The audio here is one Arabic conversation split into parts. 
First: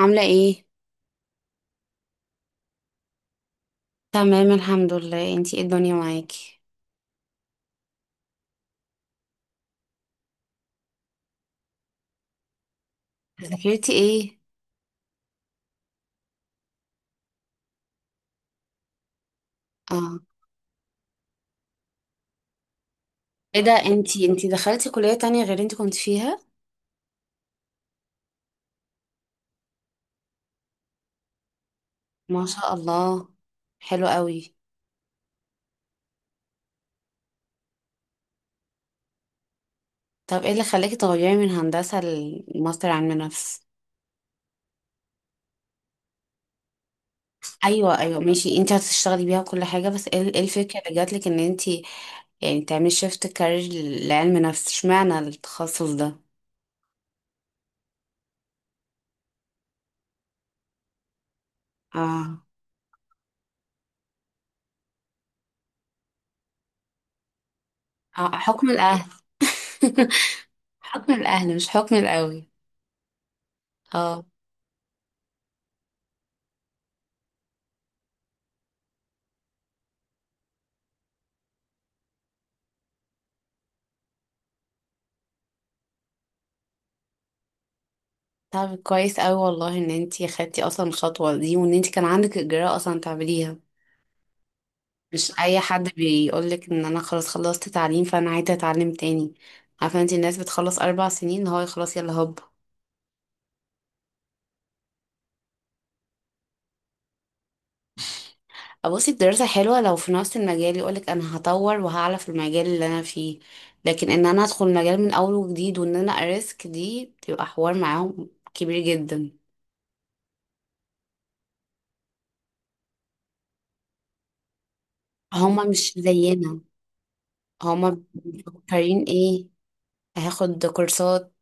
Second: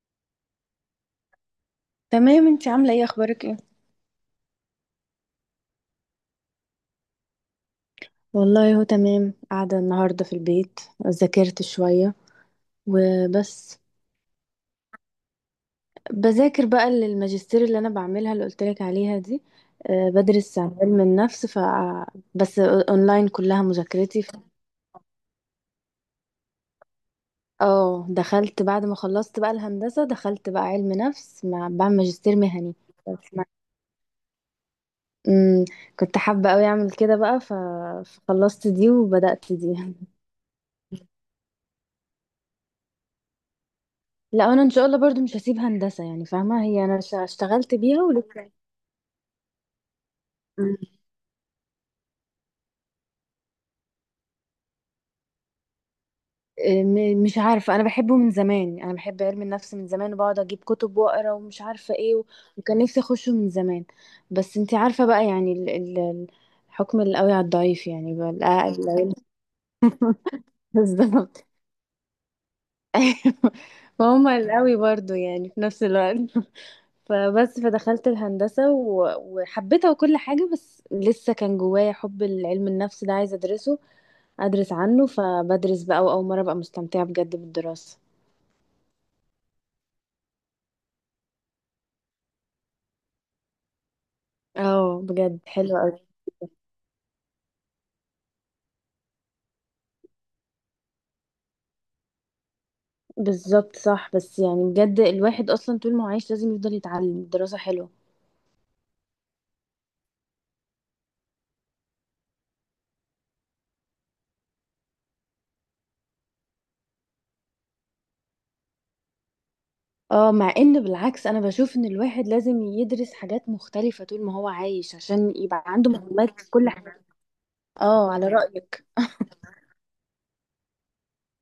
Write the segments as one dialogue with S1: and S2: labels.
S1: عاملة ايه؟
S2: تمام. انتي عاملة ايه؟ اخبارك ايه؟
S1: تمام الحمد لله، انتي ايه الدنيا معاكي؟
S2: والله هو تمام، قاعدة النهاردة في البيت. ذاكرت شوية. وبس.
S1: ذاكرتي ايه؟
S2: بذاكر بقى للماجستير اللي أنا بعملها اللي قلتلك عليها دي.
S1: اه،
S2: بدرس عن علم النفس. بس أونلاين
S1: ايه
S2: كلها
S1: ده،
S2: مذاكرتي
S1: انتي
S2: ف...
S1: انتي دخلتي كلية تانية غير اللي انتي كنت فيها؟
S2: اه، دخلت بعد ما خلصت بقى الهندسة، دخلت بقى علم نفس مع بعمل ماجستير
S1: ما شاء
S2: مهني.
S1: الله.
S2: بس ما...
S1: حلو قوي.
S2: مم. كنت حابة أوي أعمل كده بقى. فخلصت دي وبدأت دي.
S1: طب ايه اللي خلاكي تغيري من هندسة لماستر علم نفس؟
S2: لا، انا ان شاء الله برضو مش هسيب هندسة، يعني فاهمة، هي انا اشتغلت
S1: ايوه،
S2: بيها
S1: ايوه،
S2: ولسه.
S1: ماشي. انتي هتشتغلي بيها كل حاجة، بس ايه الفكرة اللي
S2: م-
S1: جاتلك ان انتي يعني تعملي شيفت كارير لعلم نفس؟ اشمعنى التخصص ده؟
S2: مش عارفة، انا بحبه من زمان، يعني انا بحب علم النفس من زمان وبقعد اجيب كتب واقرا ومش عارفة ايه.
S1: اه.
S2: وكان نفسي اخشه من زمان. بس انتي عارفة بقى يعني. الحكم القوي على الضعيف، يعني بقى
S1: اه، حكم
S2: الأقل-
S1: الاهل.
S2: العيال-
S1: حكم
S2: بالظبط.
S1: الاهل مش حكم القوي.
S2: أيوة.
S1: اه،
S2: فهم القوي برضو، يعني في نفس الوقت. فبس فدخلت الهندسة وحبيتها وكل حاجة، بس لسه كان جوايا حب العلم النفس ده عايزة ادرسه، ادرس عنه. فبدرس بقى، واول مره ابقى مستمتعه بجد بالدراسه.
S1: طب كويس أوي والله ان انتي خدتي اصلا الخطوة دي، وان انتي كان عندك اجراء اصلا تعمليها.
S2: اه،
S1: مش
S2: بجد
S1: اي
S2: حلوه
S1: حد
S2: قوي.
S1: بيقولك ان انا خلاص خلصت تعليم، فانا عايزة اتعلم تاني. عارفة انتي، الناس بتخلص 4 سنين هو خلاص، يلا هوب.
S2: بالظبط. صح، بس يعني بجد الواحد اصلا طول ما هو عايش لازم يفضل يتعلم. الدراسه حلوه.
S1: بصي، الدراسة حلوة لو في نفس المجال، يقولك انا هطور وهعلى في المجال اللي انا فيه. لكن ان انا ادخل مجال من اول وجديد وان انا اريسك، دي بتبقى حوار معاهم كبير جدا.
S2: اه، مع ان بالعكس انا بشوف ان الواحد لازم يدرس حاجات مختلفه طول ما هو عايش، عشان يبقى
S1: هما
S2: عنده
S1: مش
S2: معلومات في
S1: زينا.
S2: كل حاجه.
S1: هما
S2: اه، على رايك.
S1: مفكرين ايه؟ هاخد كورسات،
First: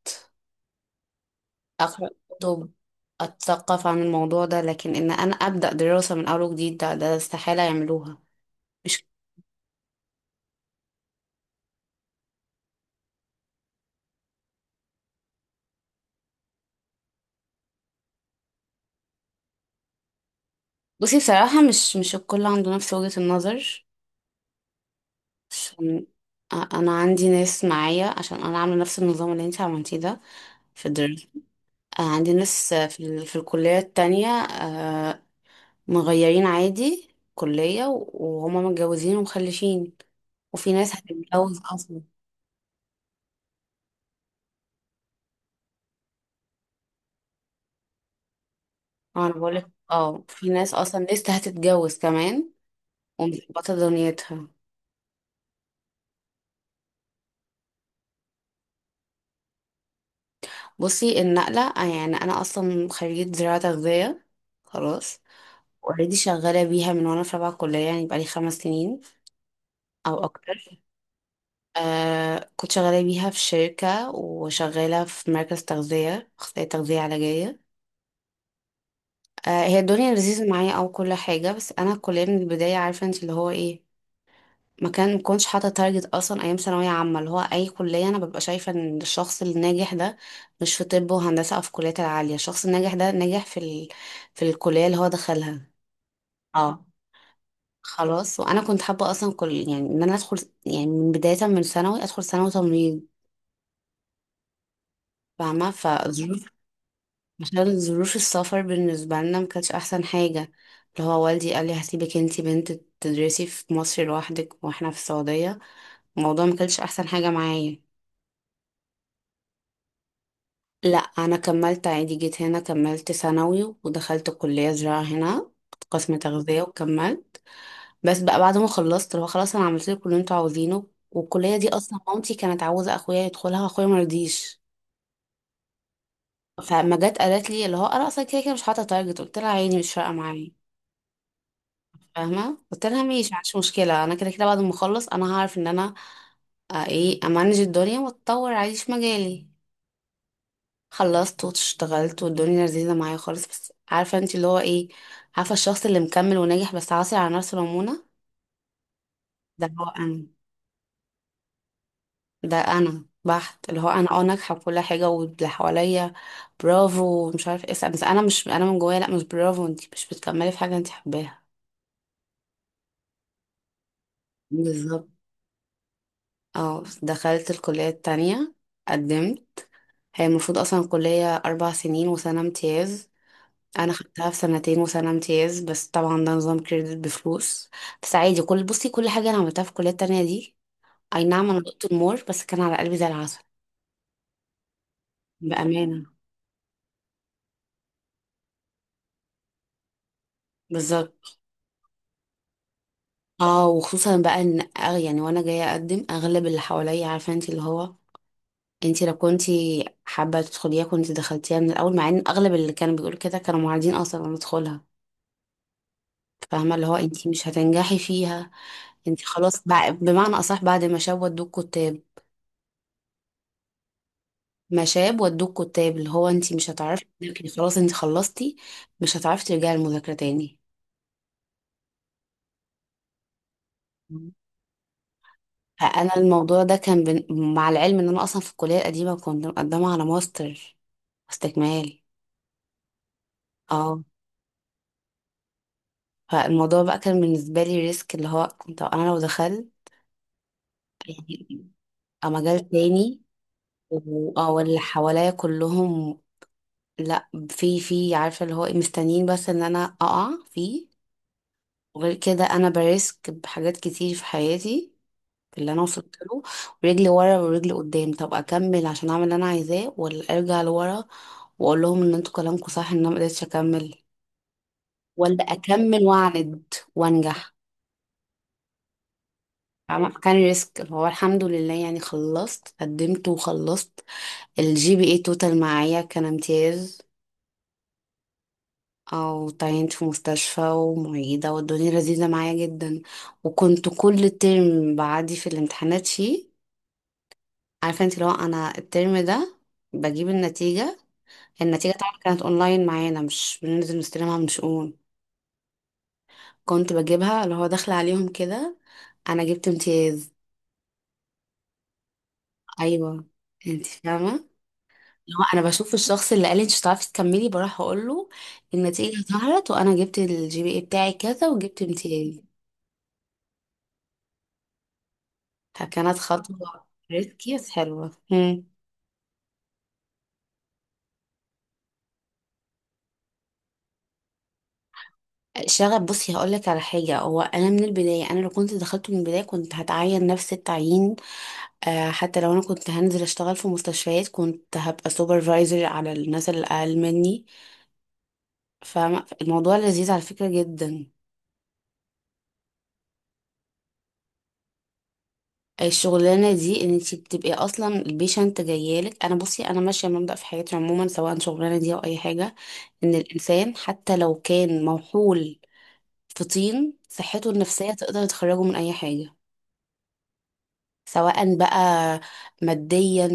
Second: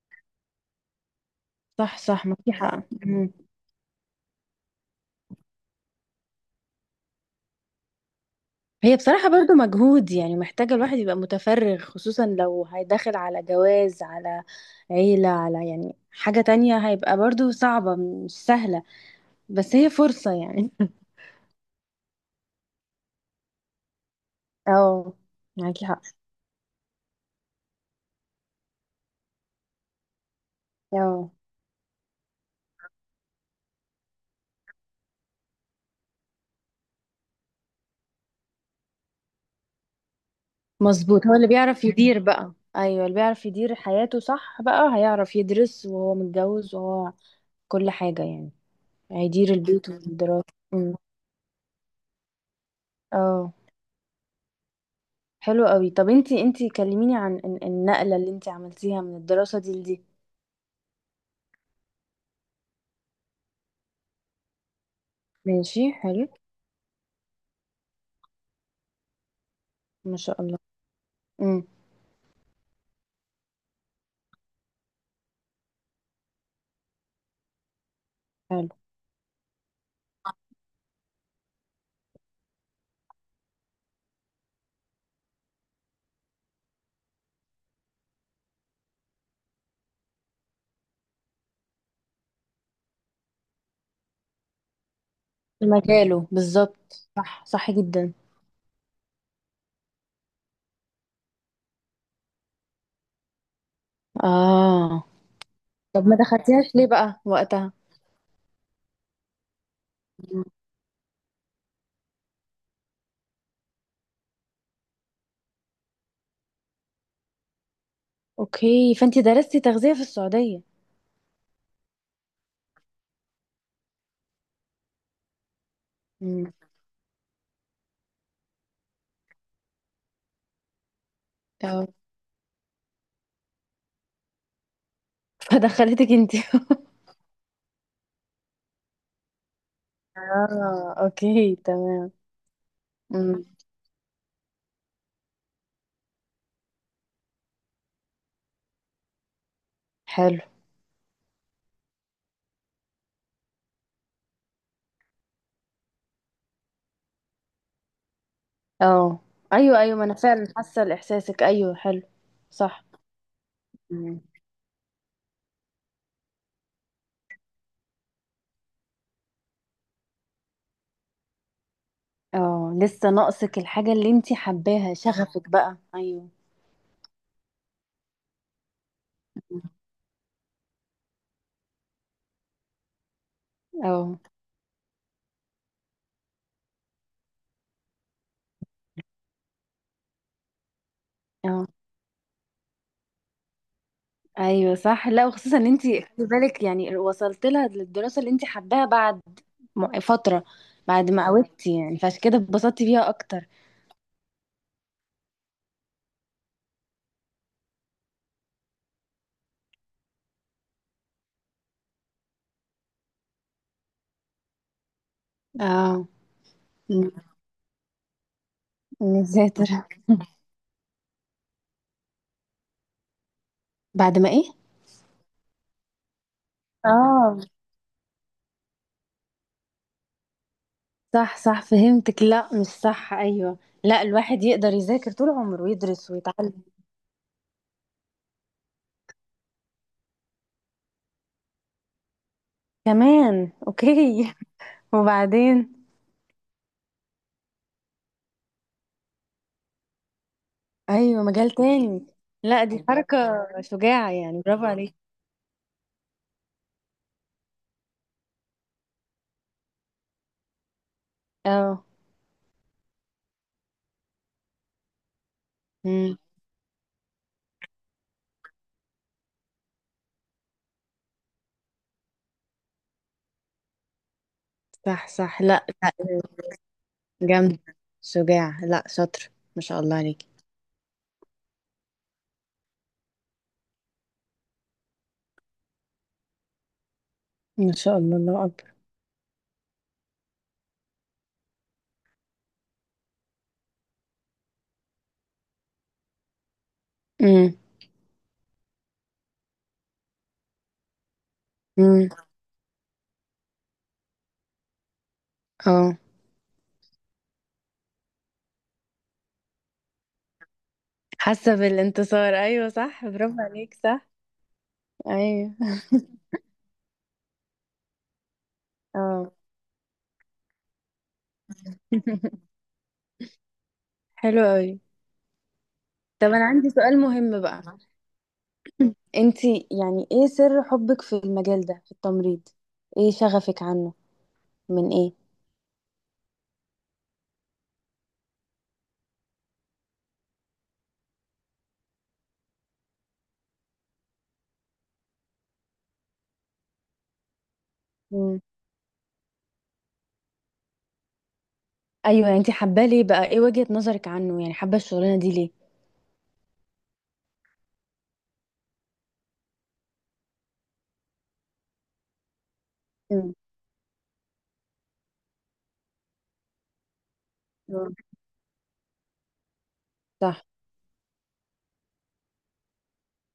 S2: صح،
S1: أقرأ
S2: صح، ما في
S1: كتب،
S2: حق. مم.
S1: أتثقف عن الموضوع ده. لكن إن أنا أبدأ دراسة من أول وجديد، ده، ده استحالة يعملوها.
S2: هي
S1: مش
S2: بصراحة برضو مجهود، يعني محتاجة الواحد يبقى متفرغ، خصوصا لو هيدخل على جواز، على عيلة، على يعني حاجة تانية، هيبقى برضو صعبة، مش سهلة. بس هي فرصة، يعني.
S1: بصي، بصراحة مش الكل عنده نفس وجهة النظر.
S2: اه. معاكي حق.
S1: عشان أنا عندي ناس معايا، عشان أنا عاملة نفس النظام اللي أنت عملتيه ده في الدراسة.
S2: اه،
S1: عندي ناس في الكلية التانية، مغيرين عادي كلية، وهما متجوزين ومخلفين، وفي ناس
S2: مظبوط، هو اللي
S1: هتتجوز
S2: بيعرف
S1: أصلا.
S2: يدير بقى. ايوه، اللي بيعرف يدير حياته، صح، بقى هيعرف يدرس وهو متجوز وهو كل حاجة، يعني.
S1: أنا
S2: هيدير
S1: بقولك،
S2: البيت والدراسة.
S1: في ناس
S2: أمم.
S1: أصلا لسه هتتجوز كمان،
S2: اه.
S1: ومظبطة دنيتها.
S2: حلو قوي. طب انتي كلميني عن النقلة اللي انتي عملتيها من الدراسة دي لدي.
S1: بصي النقلة، يعني أنا أصلا خريجة زراعة تغذية، خلاص.
S2: ماشي،
S1: اوريدي
S2: حلو.
S1: شغالة بيها من وأنا في رابعة كلية، يعني بقالي 5 سنين
S2: ما
S1: أو
S2: شاء الله.
S1: أكتر.
S2: امم.
S1: كنت شغالة بيها في شركة، وشغالة في مركز تغذية، أخصائية تغذية علاجية.
S2: حلو.
S1: هي الدنيا لذيذة معايا أو كل حاجة، بس أنا الكلية من البداية عارفة أنت اللي هو إيه، ما كنتش حاطه تارجت اصلا ايام ثانويه عامه. اللي هو اي كليه، انا ببقى شايفه ان الشخص الناجح ده مش في طب وهندسه او في الكليات العاليه. الشخص الناجح ده ناجح في في الكليه اللي هو دخلها.
S2: مجاله،
S1: اه،
S2: بالظبط. صح، صح جدا.
S1: خلاص. وانا كنت حابه اصلا، كل يعني ان انا ادخل، يعني من بدايه من ثانوي، ادخل ثانوي تمريض،
S2: اه.
S1: فاهمه،
S2: طب ما
S1: فظروف.
S2: دخلتيهاش ليه بقى وقتها؟
S1: عشان ظروف السفر بالنسبه لنا ما كانتش احسن
S2: مم.
S1: حاجه. اللي هو والدي قال لي هسيبك انتي بنت تدرسي في مصر لوحدك واحنا في السعوديه، الموضوع ما كانش احسن حاجه معايا.
S2: اوكي، فانتي درستي تغذية في السعودية؟
S1: لا، انا كملت عادي، جيت هنا كملت ثانوي، ودخلت كلية زراعة هنا قسم
S2: امم.
S1: تغذية، وكملت. بس بقى بعد ما خلصت، اللي هو خلاص انا عملت لكم اللي انتوا عاوزينه، والكلية دي
S2: طب
S1: اصلا مامتي كانت عاوزة اخويا يدخلها واخويا مرضيش.
S2: فدخلتك انتي.
S1: فما جت قالت لي اللي هو انا اصلا كده كده مش حاطة تارجت، قلت لها عيني مش فارقة معايا،
S2: اه، اوكي تمام.
S1: فاهمة، قلت لها ماشي،
S2: امم.
S1: معنديش مشكلة، انا كده كده بعد ما اخلص انا هعرف ان انا، ايه، امانج الدنيا واتطور عادي في مجالي.
S2: حلو.
S1: خلصت واشتغلت والدنيا لذيذة معايا خالص، بس عارفة انت اللي هو ايه، عارفة الشخص اللي مكمل وناجح بس عاصي على نفسه نمونة؟
S2: اه،
S1: ده
S2: ايوه،
S1: هو
S2: ايوه، ما انا
S1: انا.
S2: فعلا حاسه لاحساسك. ايوه، حلو.
S1: ده
S2: صح.
S1: انا بحت، اللي هو انا
S2: مم.
S1: ناجحة في كل حاجة، واللي حواليا برافو مش عارف ايه، بس انا مش، انا من جوايا لا مش برافو، انت مش بتكملي في حاجة انت حباها.
S2: اه، لسه ناقصك الحاجه اللي انتي حباها،
S1: بالظبط.
S2: شغفك بقى، ايوه.
S1: اه، دخلت الكلية التانية، قدمت. هي المفروض اصلا الكلية 4 سنين وسنة امتياز، انا
S2: اه.
S1: خدتها في سنتين وسنه امتياز، بس طبعا ده نظام كريدت بفلوس. بس عادي، كل بصي كل حاجه انا عملتها في الكليه التانية دي، اي نعم انا
S2: اه،
S1: دقت المور بس كان على قلبي زي العسل،
S2: ايوه، صح. لا، وخصوصا ان انت
S1: بامانه،
S2: خلي بالك، يعني وصلت لها للدراسه اللي انت حباها بعد فتره. بعد ما
S1: بالظبط.
S2: قوتي، يعني فعشان كده اتبسطتي بيها اكتر.
S1: اه وخصوصا بقى ان يعني وانا جايه اقدم، اغلب اللي حواليا عارفه انت اللي هو، انت لو كنتي حابه تدخليها كنت دخلتيها من الاول، مع ان اغلب اللي كانوا بيقولوا كده كانوا معارضين اصلا ان ادخلها.
S2: اه.
S1: فاهمه، اللي هو
S2: ن-
S1: انت مش هتنجحي فيها، انت خلاص،
S2: نذاكر.
S1: بمعنى اصح بعد ما شوت دوك كنت
S2: بعد ما ايه؟
S1: مشاب ودوك كتاب، اللي هو انت مش هتعرفي
S2: اه،
S1: تذاكري، خلاص انت خلصتي، مش هتعرفي ترجعي المذاكرة تاني.
S2: صح، صح، فهمتك. لا، مش صح. ايوه. لا،
S1: مم.
S2: الواحد يقدر يذاكر طول عمره ويدرس
S1: فانا
S2: ويتعلم.
S1: الموضوع ده كان مع العلم ان انا اصلا في الكلية القديمة كنت مقدمة على ماستر استكمال.
S2: كمان؟
S1: اه،
S2: اوكي. وبعدين؟
S1: فالموضوع بقى كان بالنسبة لي ريسك، اللي هو كنت انا لو دخلت
S2: ايوه، مجال
S1: يعني
S2: تاني. لا،
S1: مجال
S2: دي حركه
S1: تاني،
S2: شجاعه، يعني
S1: اه،
S2: برافو
S1: واللي
S2: عليك.
S1: حواليا كلهم لا، في عارفة اللي هو إيه، مستنيين بس ان انا اقع فيه.
S2: اه.
S1: وغير كده انا بريسك بحاجات كتير في حياتي اللي انا وصلت
S2: امم.
S1: له، ورجلي ورا ورجلي قدام. طب اكمل عشان اعمل اللي انا عايزاه، ولا ارجع لورا واقول لهم ان انتوا كلامكم صح، ان انا ما قدرتش اكمل؟
S2: صح، صح.
S1: ولا
S2: لا، لا.
S1: اكمل واعند وانجح؟
S2: جامد. شجاع. لا، شاطر. ما شاء الله
S1: فاهمة؟
S2: عليك.
S1: فكان ريسك، هو الحمد لله يعني خلصت قدمت وخلصت. الجي بي اي توتال معايا كان امتياز.
S2: ما شاء الله، الله أكبر.
S1: او تعينت في مستشفى ومعيدة والدنيا لذيذة معايا جدا، وكنت كل ترم بعدي في الامتحانات فيه.
S2: امم.
S1: عارفة انت لو انا الترم ده بجيب النتيجة، النتيجة
S2: امم.
S1: طبعا كانت اونلاين معانا، مش بننزل نستلمها من شؤون،
S2: اه،
S1: كنت بجيبها اللي هو داخلة عليهم كده، انا جبت امتياز.
S2: حاسه بالانتصار. ايوه، صح.
S1: ايوه.
S2: برافو عليك.
S1: انت
S2: صح.
S1: فاهمة؟ اللي هو
S2: ايوه.
S1: انا بشوف الشخص اللي قال لي انت مش هتعرفي تكملي، بروح اقول له النتيجة
S2: اه.
S1: ظهرت، وانا جبت الجي بي اي بتاعي كذا وجبت امتياز.
S2: حلو قوي.
S1: فكانت
S2: طب انا عندي
S1: خطوة
S2: سؤال مهم
S1: ريسكي
S2: بقى.
S1: بس حلوة. مم.
S2: انتي، يعني ايه سر حبك في المجال ده، في التمريض؟ ايه شغفك عنه؟ من ايه؟
S1: شغف، بصي هقول لك على حاجه. هو انا من البدايه، انا لو كنت دخلت من البدايه كنت هتعين نفس التعيين، آه، حتى لو انا كنت هنزل اشتغل في مستشفيات كنت هبقى سوبرفايزر على الناس اللي اقل مني.
S2: امم.
S1: فالموضوع لذيذ على فكره جدا.
S2: ايوه، يعني انتي حباه ليه بقى؟ ايه وجهة نظرك عنه؟ يعني حابه الشغلانه دي ليه؟
S1: الشغلانه دي ان انت بتبقي اصلا البيشنت جايالك، انا بصي انا ماشيه مبدأ في حياتي عموما، سواء شغلانه دي او اي حاجه، ان
S2: امم.
S1: الانسان حتى لو كان موحول في طين صحته
S2: آه.
S1: النفسيه تقدر تخرجه من اي حاجه،
S2: صح،
S1: سواء بقى ماديا،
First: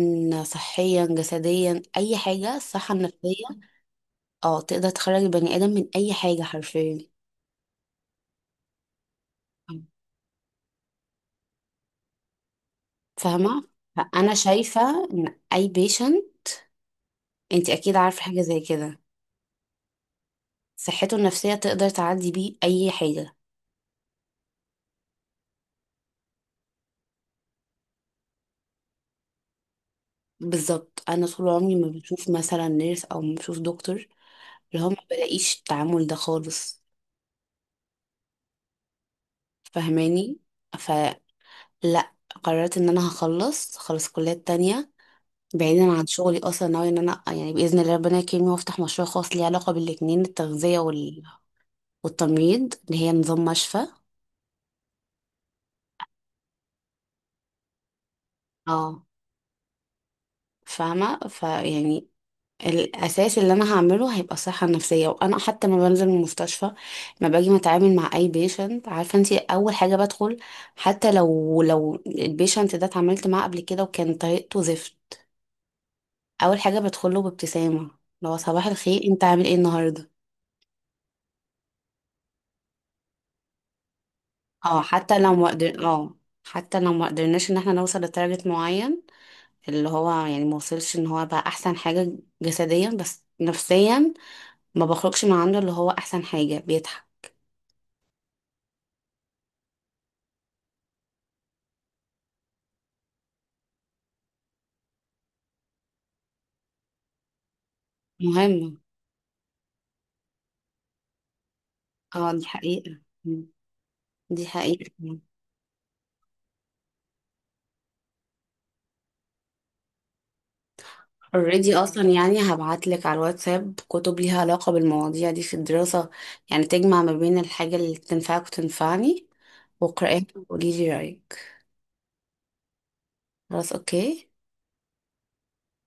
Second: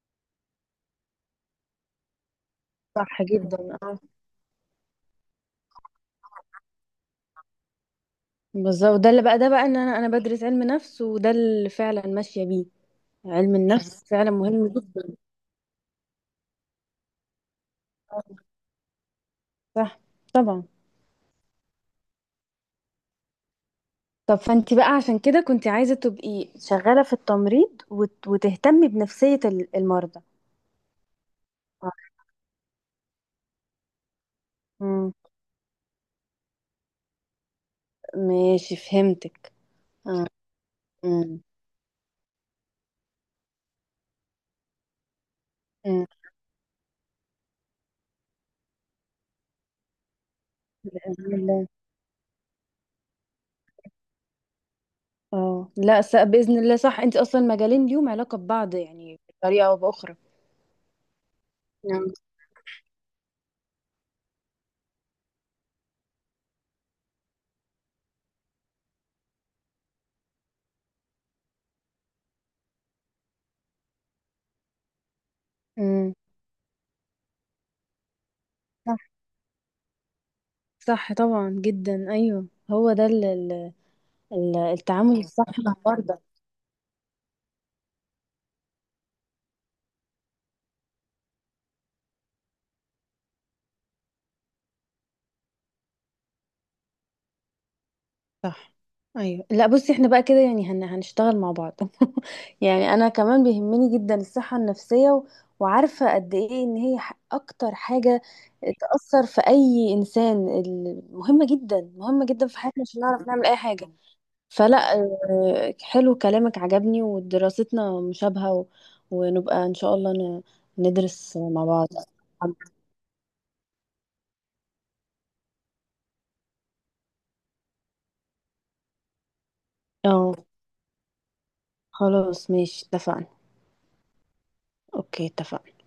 S1: صحيا، جسديا، اي حاجه، الصحه
S2: صح
S1: النفسيه
S2: جدا.
S1: اه تقدر تخرج البني ادم من اي حاجه حرفيا.
S2: بالظبط، ده اللي بقى، ده بقى ان انا بدرس علم نفس، وده اللي فعلا ماشيه بيه. علم
S1: فاهمه؟
S2: النفس فعلا
S1: انا
S2: مهم
S1: شايفه
S2: جدا.
S1: ان اي بيشنت انت اكيد عارفه
S2: آه.
S1: حاجه زي كده،
S2: صح. طبعا.
S1: صحته النفسيه تقدر تعدي بيه اي حاجه.
S2: طب فانت بقى، عشان كده كنت عايزه تبقي شغاله في التمريض، وتهتمي بنفسيه المرضى.
S1: بالظبط. انا طول عمري ما
S2: آه.
S1: بشوف مثلا نيرس او ما بشوف دكتور اللي هو ما
S2: مم.
S1: بلاقيش التعامل ده خالص،
S2: ماشي، فهمتك. اه.
S1: فاهماني؟ فلا،
S2: مم.
S1: قررت ان انا هخلص خلص كليات تانية بعيدا
S2: مم.
S1: عن شغلي. اصلا ناوي ان انا يعني باذن الله ربنا يكرمني وافتح مشروع خاص ليه علاقه بالاتنين، التغذيه
S2: باذن الله.
S1: والتمريض اللي هي نظام مشفى.
S2: اه، لا، باذن الله، صح، انت اصلا مجالين ليهم علاقه ببعض،
S1: اه،
S2: يعني بطريقه او باخرى.
S1: فاهمه، فيعني
S2: نعم.
S1: الاساس اللي انا هعمله هيبقى الصحه النفسيه، وانا حتى ما بنزل من المستشفى ما باجي متعامل مع اي بيشنت، عارفه انت اول حاجه بدخل، حتى لو البيشنت ده اتعاملت معاه قبل كده وكان طريقته زفت،
S2: مم.
S1: اول حاجه بدخله بابتسامه، لو صباح الخير
S2: صح،
S1: انت عامل ايه النهارده.
S2: صح، طبعا جدا. ايوه، هو ده. ال-
S1: اه
S2: التعامل
S1: حتى لو ما
S2: الصح مع
S1: قدر اه
S2: المرضى.
S1: حتى لو ما قدرناش ان احنا نوصل لتارجت معين، اللي هو يعني ما وصلش ان هو بقى احسن حاجة جسديا، بس نفسيا ما بخرجش من عنده اللي هو احسن حاجة بيتعب.
S2: صح. ايوه، لا بصي احنا بقى كده، يعني هنشتغل مع بعض. يعني انا كمان بيهمني جدا الصحة النفسية. وعارفة قد ايه ان هي اكتر حاجة
S1: مهم.
S2: تأثر في اي انسان، مهمة جدا، مهمة
S1: اه، دي
S2: جدا في حياتنا
S1: حقيقة.
S2: عشان نعرف
S1: مم.
S2: نعمل اي حاجة.
S1: دي
S2: فلا.
S1: حقيقة.
S2: حلو كلامك عجبني ودراستنا مشابهة. ونبقى ان شاء الله. ندرس مع
S1: اوريدي
S2: بعض.
S1: اصلا يعني هبعتلك على الواتساب كتب ليها علاقة بالمواضيع دي في الدراسة، يعني تجمع ما بين الحاجة اللي تنفعك وتنفعني، واقرأيها
S2: اه،
S1: وقوليلي رأيك.
S2: خلاص ماشي، اتفقنا.
S1: خلاص، اوكي.
S2: اوكي، اتفقنا.